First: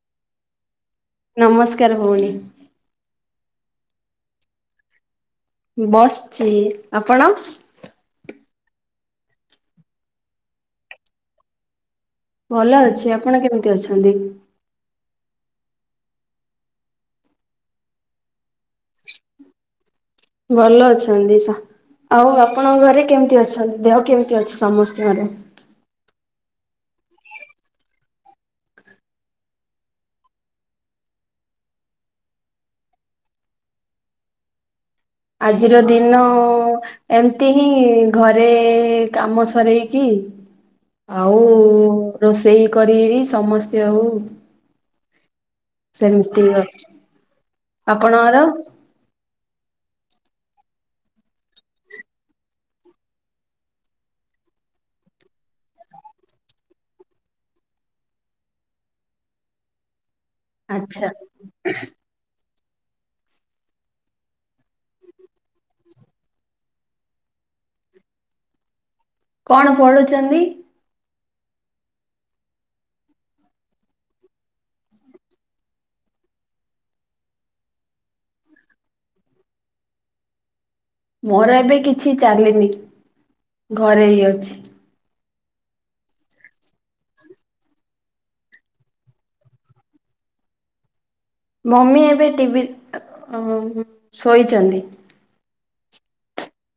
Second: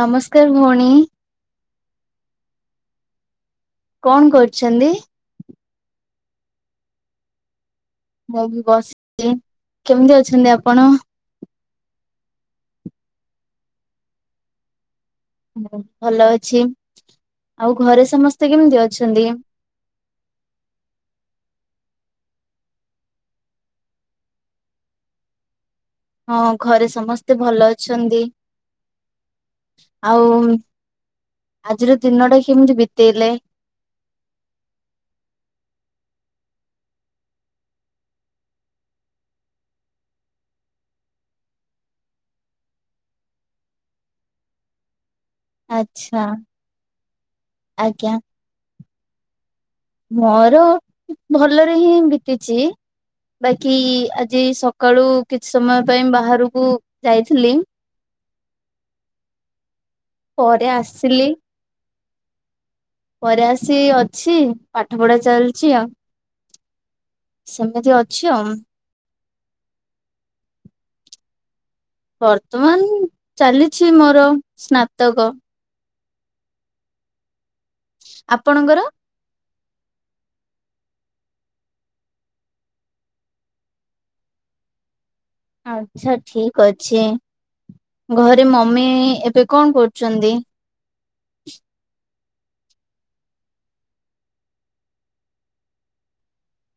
ନମସ୍କାର, ଭଉଣୀ। ନମସ୍କାର, ଭଉଣୀ। କଣ କରୁଛନ୍ତି? ବସିଛି ଆପଣ, ମୁଁ ବି ବସିଛି କେମିତି ଅଛନ୍ତି ଆପଣ? ଭଲ ଅଛି ଆପଣ କେମିତି ଅଛନ୍ତି। ହଁ ଭଲ ଅଛି ଆଉ ଘରେ ସମସ୍ତେ କେମିତି ଅଛନ୍ତି। ଭଲ ଅଛନ୍ତି ସମସ୍ତେ, ଆଉ ଆପଣଙ୍କ ଘରେ କେମିତି ଅଛନ୍ତି। ଦେହ କେମିତି ଅଛି ସମସ୍ତଙ୍କର ହଁ ଘରେ ସମସ୍ତେ ଭଲ ଅଛନ୍ତି। ଆଉ ଆଜିର ଦିନଟା କେମିତି ବିତେଇଲେ, ଆଜିର ଦିନ [inaudible] ଏମତି ହିଁ ଘରେ, କାମ ସରେଇକି। ଆଉ ରୋଷେଇ, କରିକି ସମସ୍ତେ ଆଉ। ଆଚ୍ଛା ସେମିସ୍ତ ଅ ଆଜ୍ଞା ଆପଣଙ୍କର? [inaudible] ମୋର ଭଲରେ ହିଁ ବିତିଛି। ବାକି ଆଜି ସକାଳୁ କିଛି ସମୟ ପାଇଁ ବାହାରକୁ ଯାଇଥିଲି। [inaudible] ପରେ ଆଚ୍ଛା, ଆସିଲି ଘରେ ଆସି ଅଛି। ପାଠ ପଢା ଚାଲିଛି ଆଉ। ସେମିତି ଅଛି ଆଉ। କଣ ପଢୁଛନ୍ତି? ବର୍ତ୍ତମାନ ଚାଲିଛି ମୋର ସ୍ନାତକ। ଆପଣଙ୍କର? ମୋର ଏବେ କିଛି ଚାଲିନି। ଘରେ ହିଁ ଅଛି। ଆଚ୍ଛା ଠିକି ଅଛି। ଘରେ ମମି ଏବେ କଣ କରୁଛନ୍ତି? ମମି ଏବେ ଟିଭି ଅଁ ଶୋଇଛନ୍ତି।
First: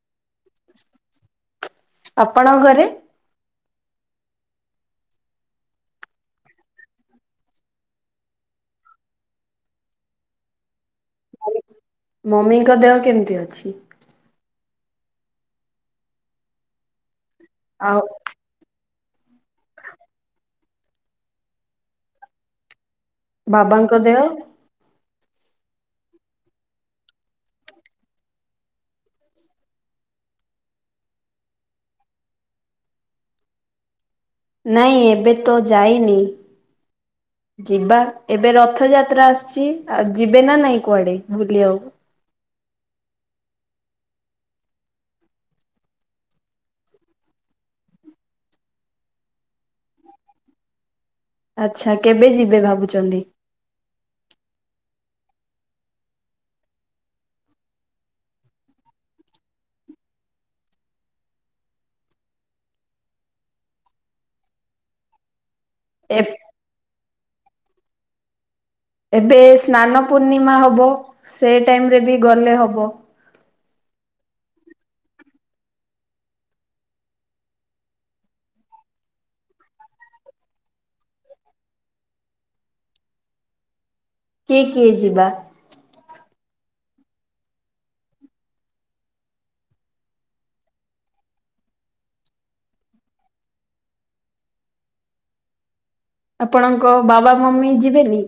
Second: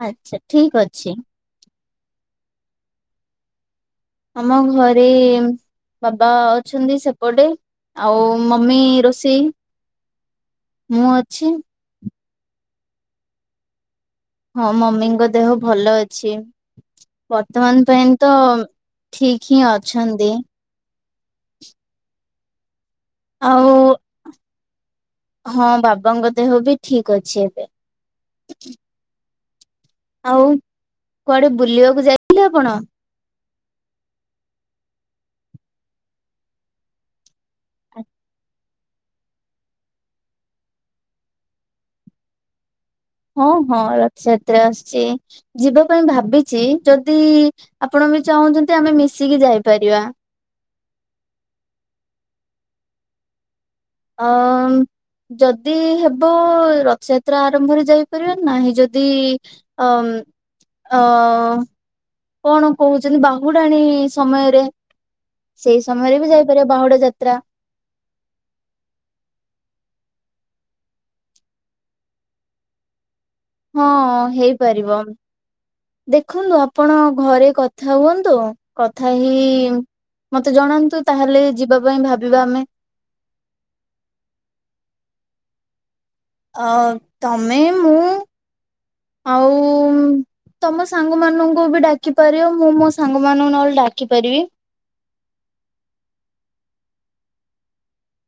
ଆଚ୍ଛା ଠିକି ଅଛି। ଆପଣଙ୍କ ଘରେ? ଆମ ଘରେ ଏମ୍ ବାବା ଅଛନ୍ତି ସେପଟେ। ଆଉ ମମି ରୋଷେଇ। ମୁଁ ଅଛି। ମମିଙ୍କ ଦେହ କେମିତି ଅଛି? ହଁ ମମିଙ୍କ ଦେହ ଭଲ ଅଛି। ବର୍ତ୍ତମାନ ଆଉ ପାଇଁ। ତ ଠିକି ହିଁ ଅଛନ୍ତି। ଆଉ ବାବାଙ୍କ ଦେହ। ହଁ ବାବାଙ୍କ ଦେହ ବି ଠିକି ଅଛି ଏବେ। ଆଉ। କୁଆଡେ ବୁଲିବାକୁ ଯାଇଥିଲେ ଆପଣ। ନାଇଁ ଏବେ ତ ଯାଇନି। ଯିବା ଏବେ ରଥଯାତ୍ରା ତ୍ରା ଆସୁଛି। ଆଉ ଯିବେ ନା ନାଇଁ କୁଆଡେ ଭୁଲିବାକୁ। ହଁ ହଁ ରଥଯାତ୍ରା ଆସୁଛି। ଯିବା ପାଇଁ ଭାବିଚି ଯଦି ଆପଣ ବି ଚାହୁଁଛନ୍ତି ଆମେ ମିଶିକି ଯାଇପାରିବା। ଆଚ୍ଛା କେବେ ଯିବେ ଭାବୁଛନ୍ତି। ହଃ ମ୍। ଯଦି ହେବ ରଥଯାତ୍ରା ଆରମ୍ଭରେ ଯାଇପାରିବ ନାହିଁ ଯଦି ଅମ୍ ଅ। କଣ କହୁଛନ୍ତି ବାହୁଡାଣୀ ସମୟରେ। ସେଇ ଏ ସମୟରେ ବି ଯାଇ ତା ବାହୁଡ଼ା ଯାତ୍ରା। ଏବେ ସ୍ନାନ ପୂର୍ଣ୍ଣିମା ହବ ସେ ଟାଇମି ରେ ବି ଗଲେ ହବ। ହଁ ହେଇପାରିବ। ଦେଖନ୍ତୁ ଆପଣ ଘରେ କଥା ହୁଅନ୍ତୁ। କଥା ହେଇ ମତେ ଜଣାନ୍ତୁ ତାହେଲେ ଯିବା ପାଇଁ ଭାବିବା ଆମେ। କିଏ କିଏ ଯିବା? ଅ ତମେ ମୁଁ ଆଉ ତମ ସାଙ୍ଗ ମାନଙ୍କୁ ବି ଡାକି ପାରିବ। ମୁଁ ମୋ ସାଙ୍ଗ ମାନଙ୍କୁ ନହେଲେ ଡାକି ପାରିବି। ଆପଣଙ୍କ ବାବା ମମି ଯିବେ ବି?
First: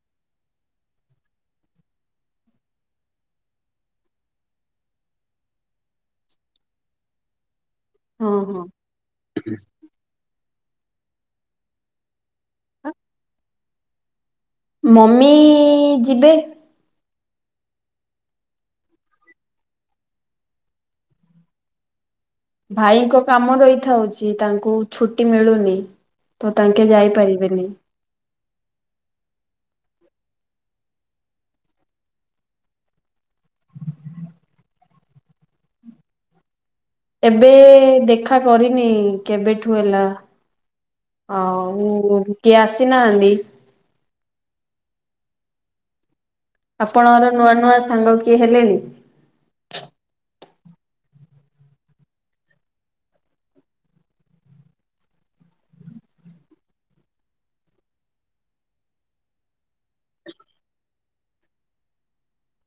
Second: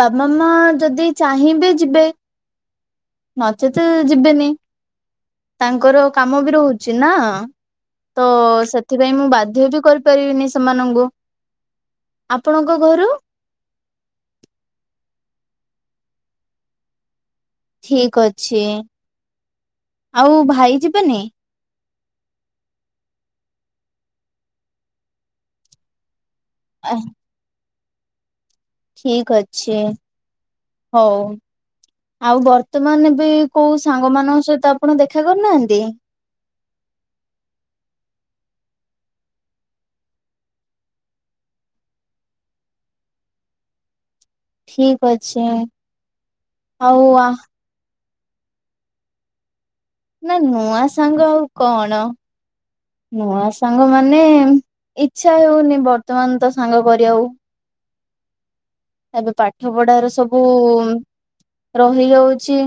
ବାବା ମା ଯଦି ଚାହିଁବେ ଯିବେ। ନଚେତେ ଯିବେନି। ତାଙ୍କର କାମ ବି ରହୁଛି ନା। ତୋ ହଁ ହଁ ସେ ସେଥିପାଇଁ ମୁଁ ବାଧ୍ୟ ବି କରିପାରିବିନି ସେମାନଙ୍କୁ। ଆପଣଙ୍କ ଘରୁ? ମମି ଯିବେ। ଠିକି ଅଛି। ଆଉ ଭାଇ ଯିବେନି? ଭାଇଙ୍କ କାମ ରହିଥାଉଛି ତାଙ୍କୁ ଛୁଟି ମିଳୁନି। ତ ତାଙ୍କେ ଯାଇପାରିବ ଯାଇପାଇଲେନି। ଠିକି ଅଛି। ହଉ। ଆଉ ବର୍ତ୍ତମାନ ଏବେ କୋଉ ସାଙ୍ଗ ମାନଙ୍କ ସହିତ ଆପଣ ଦେଖା କରି ନାହାନ୍ତି। ଏବେ ଦେଖା କରିନି କେବେଠୁ ହେଲା। ଆଉ କିଏ ଆସି ନାହାନ୍ତି। ଠିକ ଅଛି। ଆଉ ଆ ଆପଣଙ୍କର ନୂଆ ନୂଆ ସାଙ୍ଗ କିଏ ହେଲେଣି? ନା ନୂଆ ସାଙ୍ଗ ଆଉ କଣ। ନୂଆ ସାଙ୍ଗ ମାନେ ଇଚ୍ଛା ହଉନି ବର୍ତ୍ତମାନ ତ ସାଙ୍ଗ କରିବାକୁ। ଏବେ ପାଠ ପଢାର ସବୁ ରହି ଯାଉଛି।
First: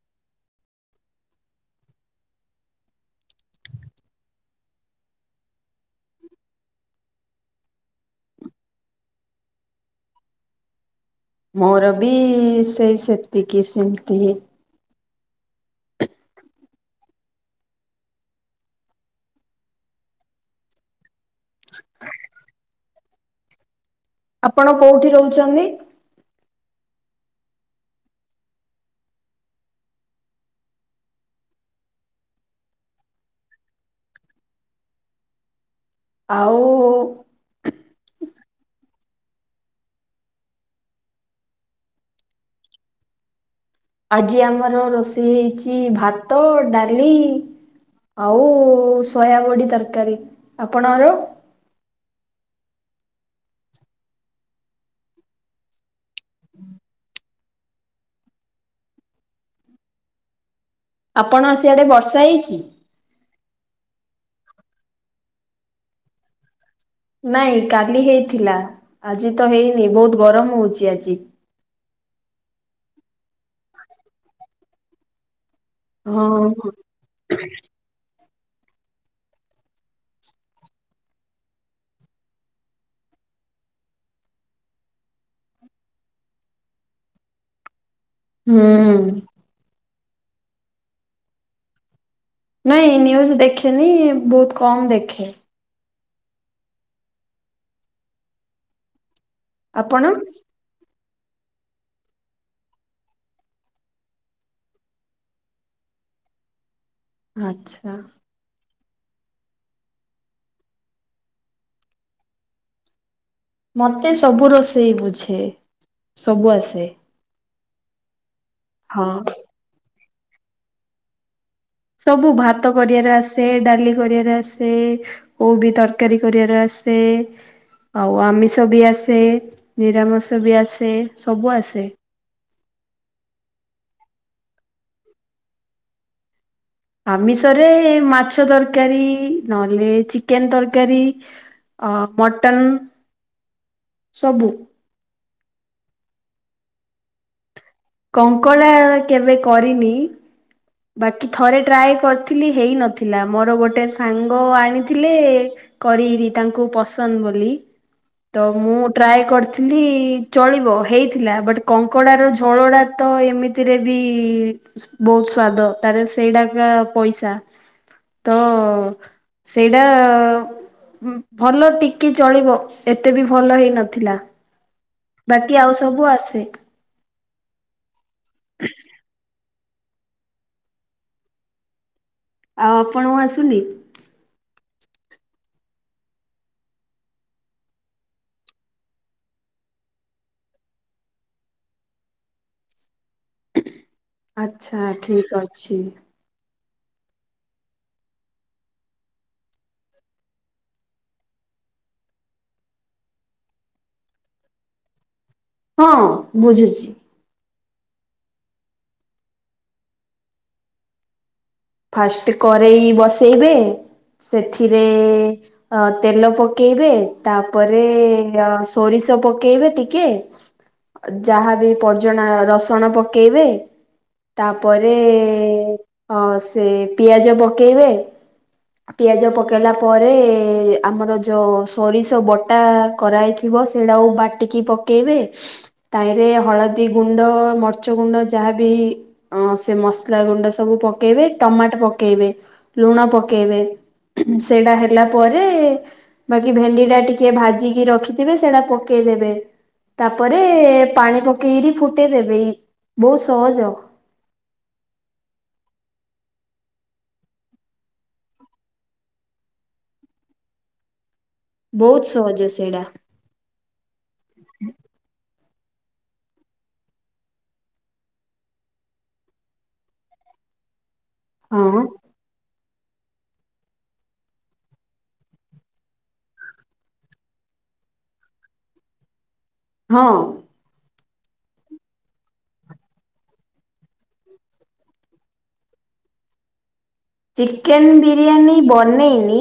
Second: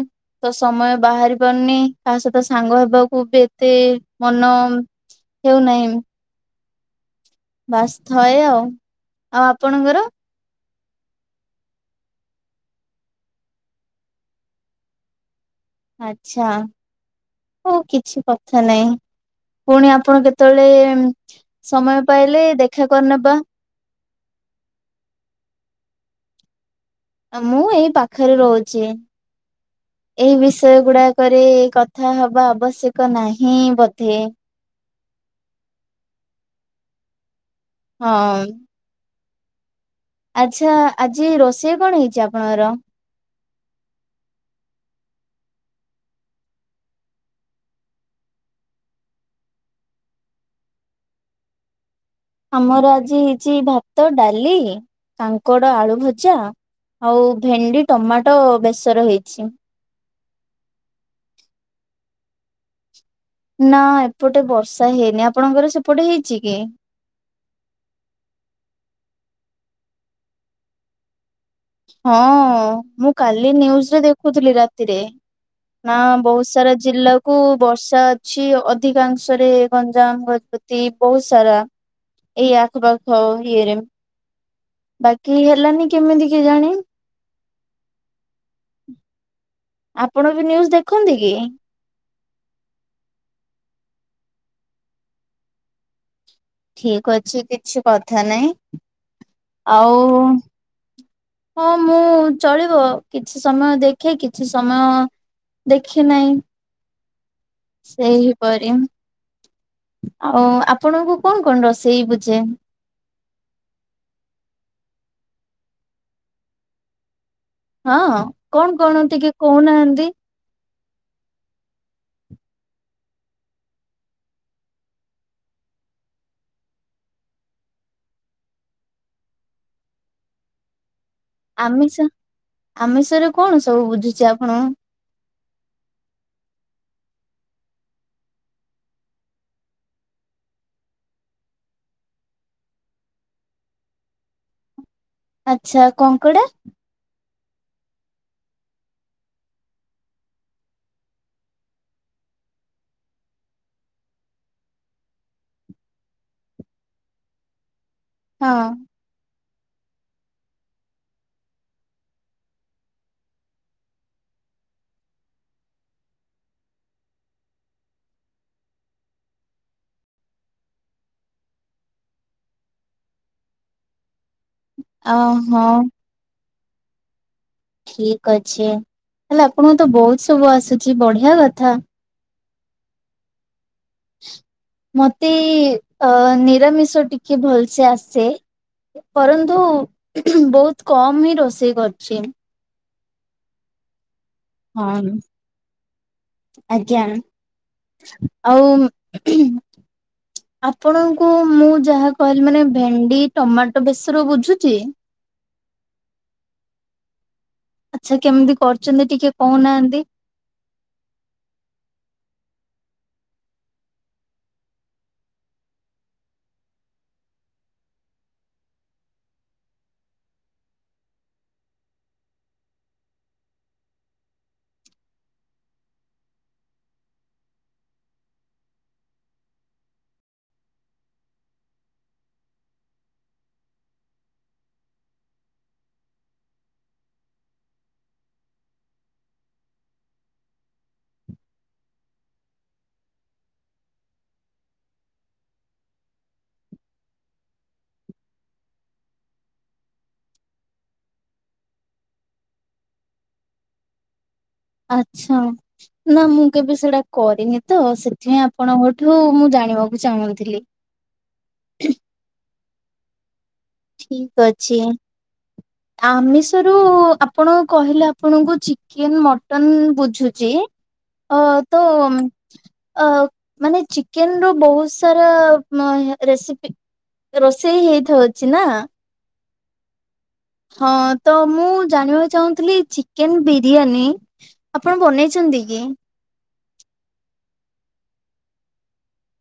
ତ ସମୟ ବାହାରି ପାରୁନି ତା ସହିତ ସାଙ୍ଗ ହେବାକୁ ବି ଏତେ ମନ। ହେଉନାହିଁ। ବାସ ଥଏ ଆଉ ଆଉ ଆପଣଙ୍କର? ମୋର ବି ସେଇ ସେତିକି ସେମିତି ହିଁ। ଆଚ୍ଛା। ହଉ କିଛି କଥା ନାହିଁ ପୁଣି ଆପଣ କେତେବେଳେ। ସମୟ ପାଇଲେ ଦେଖା କରିନେବା। ଆପଣ କୋଉଠି ରହୁଛନ୍ତି? ମୁଁ ଏଇ ପାଖରେ ରହୁଛି। ଏଇ ବିଷୟ ଗୁଡାକରେ କଥା ହବା ଆବଶ୍ୟକ ନାହିଁ ବୋଧେ? ଆଉ। ହଁ। ଆଚ୍ଛା ଆଜି ରୋଷେଇ କଣ ହେଇଛି ଆପଣଙ୍କର? ଆଜି ଆମର ରୋଷେଇ ହେଇଛି ଭାତ ଡାଲି। ଆଉ ସୋୟାବଡ଼ି ତରକାରୀ ଆପଣଙ୍କର? ଆମର ଆଜି ହେଇଛି ଭାତ ଡାଲି କାଙ୍କଡ ଆଳୁ ଭଜା। ଆଉ ଭେଣ୍ଡି ଟମାଟୋ ବେସର ହେଇଛି। ଆପଣ ସିଆଡେ ବର୍ଷା ହେଇଛି? ନା ଏପଟେ ବର୍ଷା ହେଇନି ଆପଣଙ୍କର ସେପଟେ ହେଇଛି କି? ନାଇଁ କାଲି ହେଇଥିଲା ଆଜି ତ ହେଇନି ବହୁତ ଗରମ ହଉଛି ଆଜି। ହଁ ମୁଁ କାଲି ନିୁଜରେ ଦେଖୁଥିଲି ରାତିରେ। ନା ବହୁତ ହଁ ସାରା ଜିଲ୍ଲା କୁ ବର୍ଷା ଅଛି ଅଧିକାଂଶରେ ଗଞ୍ଜାମ ଗଜପତି ବହୁତ ସାରା। ଏଇ ଆଖପାଖ ଇଏରେ। ବାକି ହେଲାନି କେମିତି କେଯାଣେ। ହୁଁ। ଆପଣ ବି ନ୍ୟୁଜ ଦେଖନ୍ତି କି? ନାଇଁ ନ୍ୟୁଜ ଦେଖେନି ବହୁତ କମ୍ ଦେଖେ। ଠିକ ଅଛି କିଛି କଥା ନାଇଁ ଆଉ। ଆପଣ? ହଁ ମୁଁ ଚଳିବ କିଛି ସମୟ ଦେଖେ କିଛି ସମୟ। ଦେଖେ ନାହିଁ। ଆଚ୍ଛା ସେହିପରି ଆଉ ଆପଣଙ୍କୁ କଣ କଣ ରୋଷେଇ ବୁଝେ? ମତେ ସବୁ ରୋଷେଇ ବୁଝେ ସବୁ ଆସେ। ହଁ କଣ କଣ ହଁ। ଟିକେ କହୁନାହାନ୍ତି। ସବୁ ଭାତ କରିବାର ଆସେ ଡାଲି କରିବାର ଆସେ। କୋଉ ବି ତରକାରୀ କରିବାର ଆସେ। ଆଉ ଆମିଷ ବି ଆସେ ନିରାମିଷ ବି ଆସେ। ସବୁ ଆସେ। ଆମିଷ ଆମିଷ ରେ କଣ ସବୁ ବୁଝୁଚ ଆପଣ? ଆମିଷରେ ଏ ମାଛ ତରକାରୀ ନହେଲେ ଚିକେନ ତରକାରୀ ଅ ମଟନ୍ ସବୁ ଆଚ୍ଛା କଙ୍କଡା? କଙ୍କଡ଼ା କେବେ କରିନି ବାକି ଥରେ ଟ୍ରାଏ କରିଥିଲି ହେଇନଥିଲା ମୋର ଗୋଟେ ସାଙ୍ଗ ଆଣିଥିଲେ ଏ କରିବି ତାଙ୍କୁ ପସନ୍ଦ ବୋଲି ତ ହଁ ମୁଁ ଟ୍ରାଏ କରିଥିଲି ଚଳିବ ହେଇଥିଲା ବଟ୍ କଙ୍କଡ଼ାର ଝୋଳଡ଼ା ତ ଏମି ତି ରେ ବି ବହୁତ ସ୍ଵାଦ ତାର ସେଇଟା ପଇସା ତ ଅ ସେଇଟା ଆ ଭଲ ଟିକି ଚଳିବ ଏତେ ବି ଭଲ ହେଇ ନଥିଲା। ବାକି ଓହୋ ଆଉ ସବୁ ଆସେ। ଠିକ ଅଛେ ହେଲେ ଆପଣଙ୍କ ତ ବହୁତ ସବୁ ଆସୁଛି ବଢିଆ କଥା। ଆଉ ଆପଣଙ୍କୁ ଆସୁନି? ମତେ ଅ ନିରାମିଷ ଟିକେ ଭଲସେ ଆସେ ପରନ୍ତୁ ବହୁତ କମ ହିଁ ରୋଷେଇ କରୁଛି। ଆଚ୍ଛା ହଁ ଠିକ ଅଛି। ଆଜ୍ଞା ଆଉ ଆପଣଙ୍କୁ ମୁଁ ଯାହା କହିଲି ମାନେ ଭେଣ୍ଡି ଟମାଟୋ ବେସର ବୁଝୁଚି ହଁ ବୁଝୁଚି। ଆଚ୍ଛା କେମିତି କରୁଛନ୍ତି ଟିକେ କହୁନାହାନ୍ତି? ଫାଷ୍ଟ କରେଇ ବସେଇବେ ସେଥିରେ ଅ ତେଲ ପକେଇବେ ତାପରେ ସୋରିଷ ପକେଇବେ ଟିକେ ଯାହାବି ପଜଣା ରସୁଣ ପକେଇବେ ତାପରେ ଅ ସେ ପିଆଜ ପକେଇବେ। ପିଆଜ ପକେଇଲା ପରେ ଆମର ଯୋଉ ସୋରିଷ ବଟା କରାହେଇ ଥିବ ସେଇଟାକୁ ବାଟିକି ପକାଇବେ ତାଇରେ ହଳଦୀ ଗୁଣ୍ଡ, ମରିଚ ଗୁଣ୍ଡ ଯାହା ବିି ହଁ ସେ ମସଲା ଗୁଣ୍ଡ ସବୁ ପକେଇବେ, ଟମାଟ ପକେଇବେ, ଲୁଣ ପକେଇ ପକେଇବେ ସେଇଟା ହେଲା ପରେ ବାକି ଭେଣ୍ଡି ଟା ଟିକେ ଭାଜିକି ରଖିଥିବେ ସେଟା ପକେଇଦେବେ। ତାପରେ ପାଣି ପକେଇକିରିି ଫୁଟେଇ ଦେବେ, ବହୁତ ସହଜ। ଆଛା। ନା ମୁଁ କେବେ ସେଟା କରିନି ତ ସେଥିପାଇଁ ଆପଣଙ୍କଠୁ ମୁଁ ଜାଣିବାକୁ ଚାହୁଁଥିଲି। ବହୁତ ସହଜ ସେଇଟା। ଠିକ ଅଛି। ଆମିଷରୁ ଆପଣ କହିଲେ ଆପଣଙ୍କୁ ଚିକେନ ମଟନ ବୁଝୁଚି ଅ ତ ହଁ ଅ ମାନେ ଚିକେନ ର ବହୁତ ସାରା ରେସିପି ରୋଷେଇ ହେଇଥାଉଚି ନା। ହଁ। ହଁ ତ ମୁଁ ଜାଣିବାକୁ ଚାହୁଁଥିଲି ଚିକେନ ବିରିୟାନୀ ଆପଣ ବନେଇଚନ୍ତି କି? ଚିକେନ ବିରିୟାନୀ ବନେଇନି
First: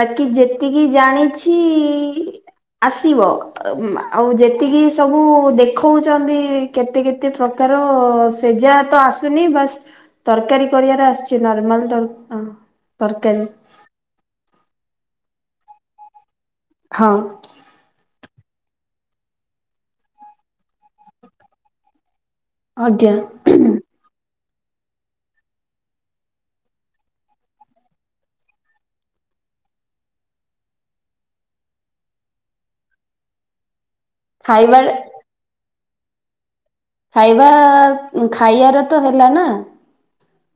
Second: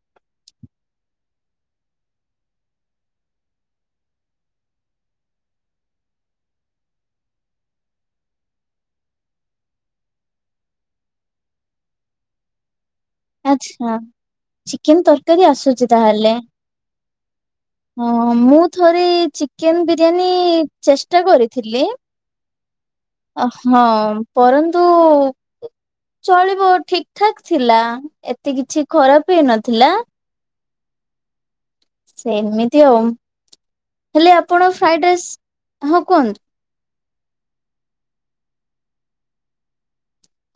ବାକି ଯେତିକି ଜାଣିଛି ଇ ଆସିବ। ଅ ମ୍ ଆଉ ଯେତିକି ସବୁ ଦେଖଉଚନ୍ତି କେତେ କେତେ ପ୍ରକାର ସେଜାଏ ତ ଆସୁନି। ବାସ୍ ତରକାରୀ କରିବାର ଆସୂଚି। ନର୍ମାଲ ତ ଅ ତରକାରୀ। ଆଛା। ଚିକେନ ତରକାରୀ ଆସୁଚି ତାହେଲେ? ହଁ। ହଁ ହଁ ମୁଁ ଥରେ ଚିକେନ ବିରିୟାନୀ ଚେଷ୍ଟା କରିଥିଲି। ଆଜ୍ଞା। ଆ ହଁ ପରନ୍ତୁ ଚଳିବ ଠିକ ଠାକ୍ ଥିଲା। ଏତେ କିଛି ଖରାପ ବି ହେଇ ନଥିଲା। ସେମିତି ଆଉ। ହେଲେ ଆପଣ ଖାଇବା ଫ୍ରାଇଡ ରାଇସ୍ ହଁ କୁହନ୍ତୁ। ଖାଇବା ଖାଇବାର ତ ହେଲା ନା?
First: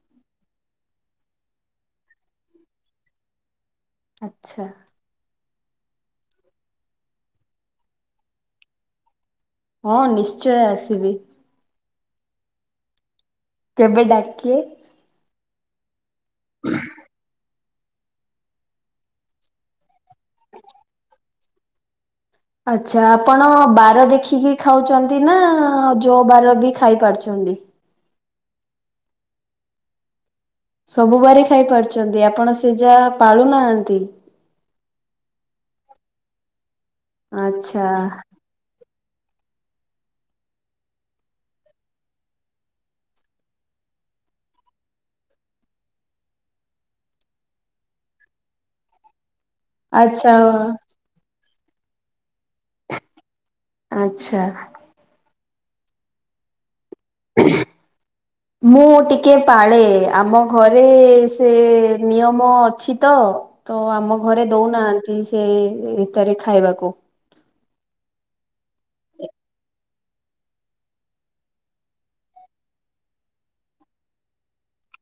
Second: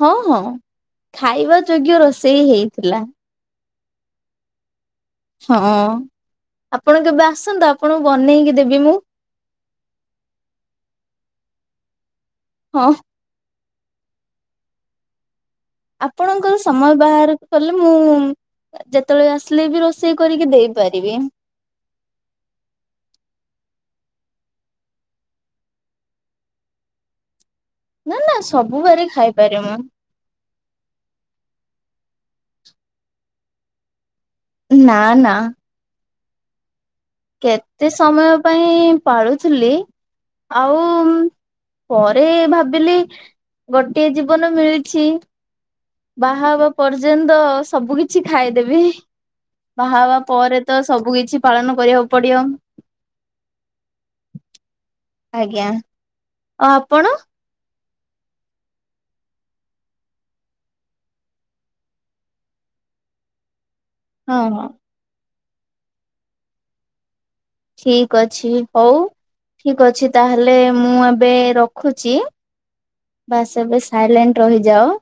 ହଁ ହଁ ଖାଇବା ଯୋଗ୍ୟ ରୋଷେଇ ହେଇଥିଲା। ଆଛା। ହଁ ଆପଣ କେବେ ଆସନ୍ତୁ। ଆପଣଙ୍କୁ ବନେଇକି ଦେବି ମୁଁ। ହଁ ନିଶ୍ଚୟ ଆସିବି। ହଁ। କେବେ ଡାକେ। ଆପଣଙ୍କର ସମୟ ବାହାରକଲେ ମୁଁ ଯେତ୍ ତେବେଳେ ଆସିଲେ ବି ରୋଷେଇ କରିକି ଦେଇପାରିବି। ଆଛା ଆପଣ ବାର ଦେଖିକି ଖାଉଚନ୍ତି ନା, ଯୋ ବାର ବି ଖାଇ ପାରୁଚନ୍ତି? ନା ନା ସବୁ ବାରେ ଖାଇପାରେ ମୁଁ। ସବୁ ବାର ଖାଇ ପାରୁଚନ୍ତି। ଆପଣ ସେ ଯାହା ପାଳୁନାହାନ୍ତି? ନା ନା। ଆଚ୍ଛା କେତେ ସମୟ ପାଇଁ ପାଳୁଥିଲି। ଆଉ ପରେ ଭାବିଲି ଗୋଟିଏ ଜୀବନ ମିଳିଛି। ବାହା ହେବା ପର୍ଯ୍ୟନ୍ତ ସବୁ କିଛି ଖାଇଦେବି। ବାହା ହେବା ଆଚ୍ଛା ପରେ ତ ସବୁ କିଛି ପାଳନ କରିବାକୁ ପଡିବ। ଆଚ୍ଛା। ଆଜ୍ଞା। ଆଉ ଆପଣ? [unintelligible] ମୁଁ ଟିକେ ପାଳେ। ଆମ ଘରେ ସେ ନିୟମ ଅଛି ତ। ତ ଆମ ହଁ ଘରେ ହଁ। ଦଉନାହାନ୍ତି ସେ ଭିତରେ ଖାଇବାକୁ। ଠିକ ଅଛି ହଉ। ଠିକ୍ ଅଛି ତାହେଲେ ମୁଁ ଏବେ ରଖୁଚି। ବାସ୍ ଏବେ ସାଇଲେଣ୍ଟ ରହିଯାଅ।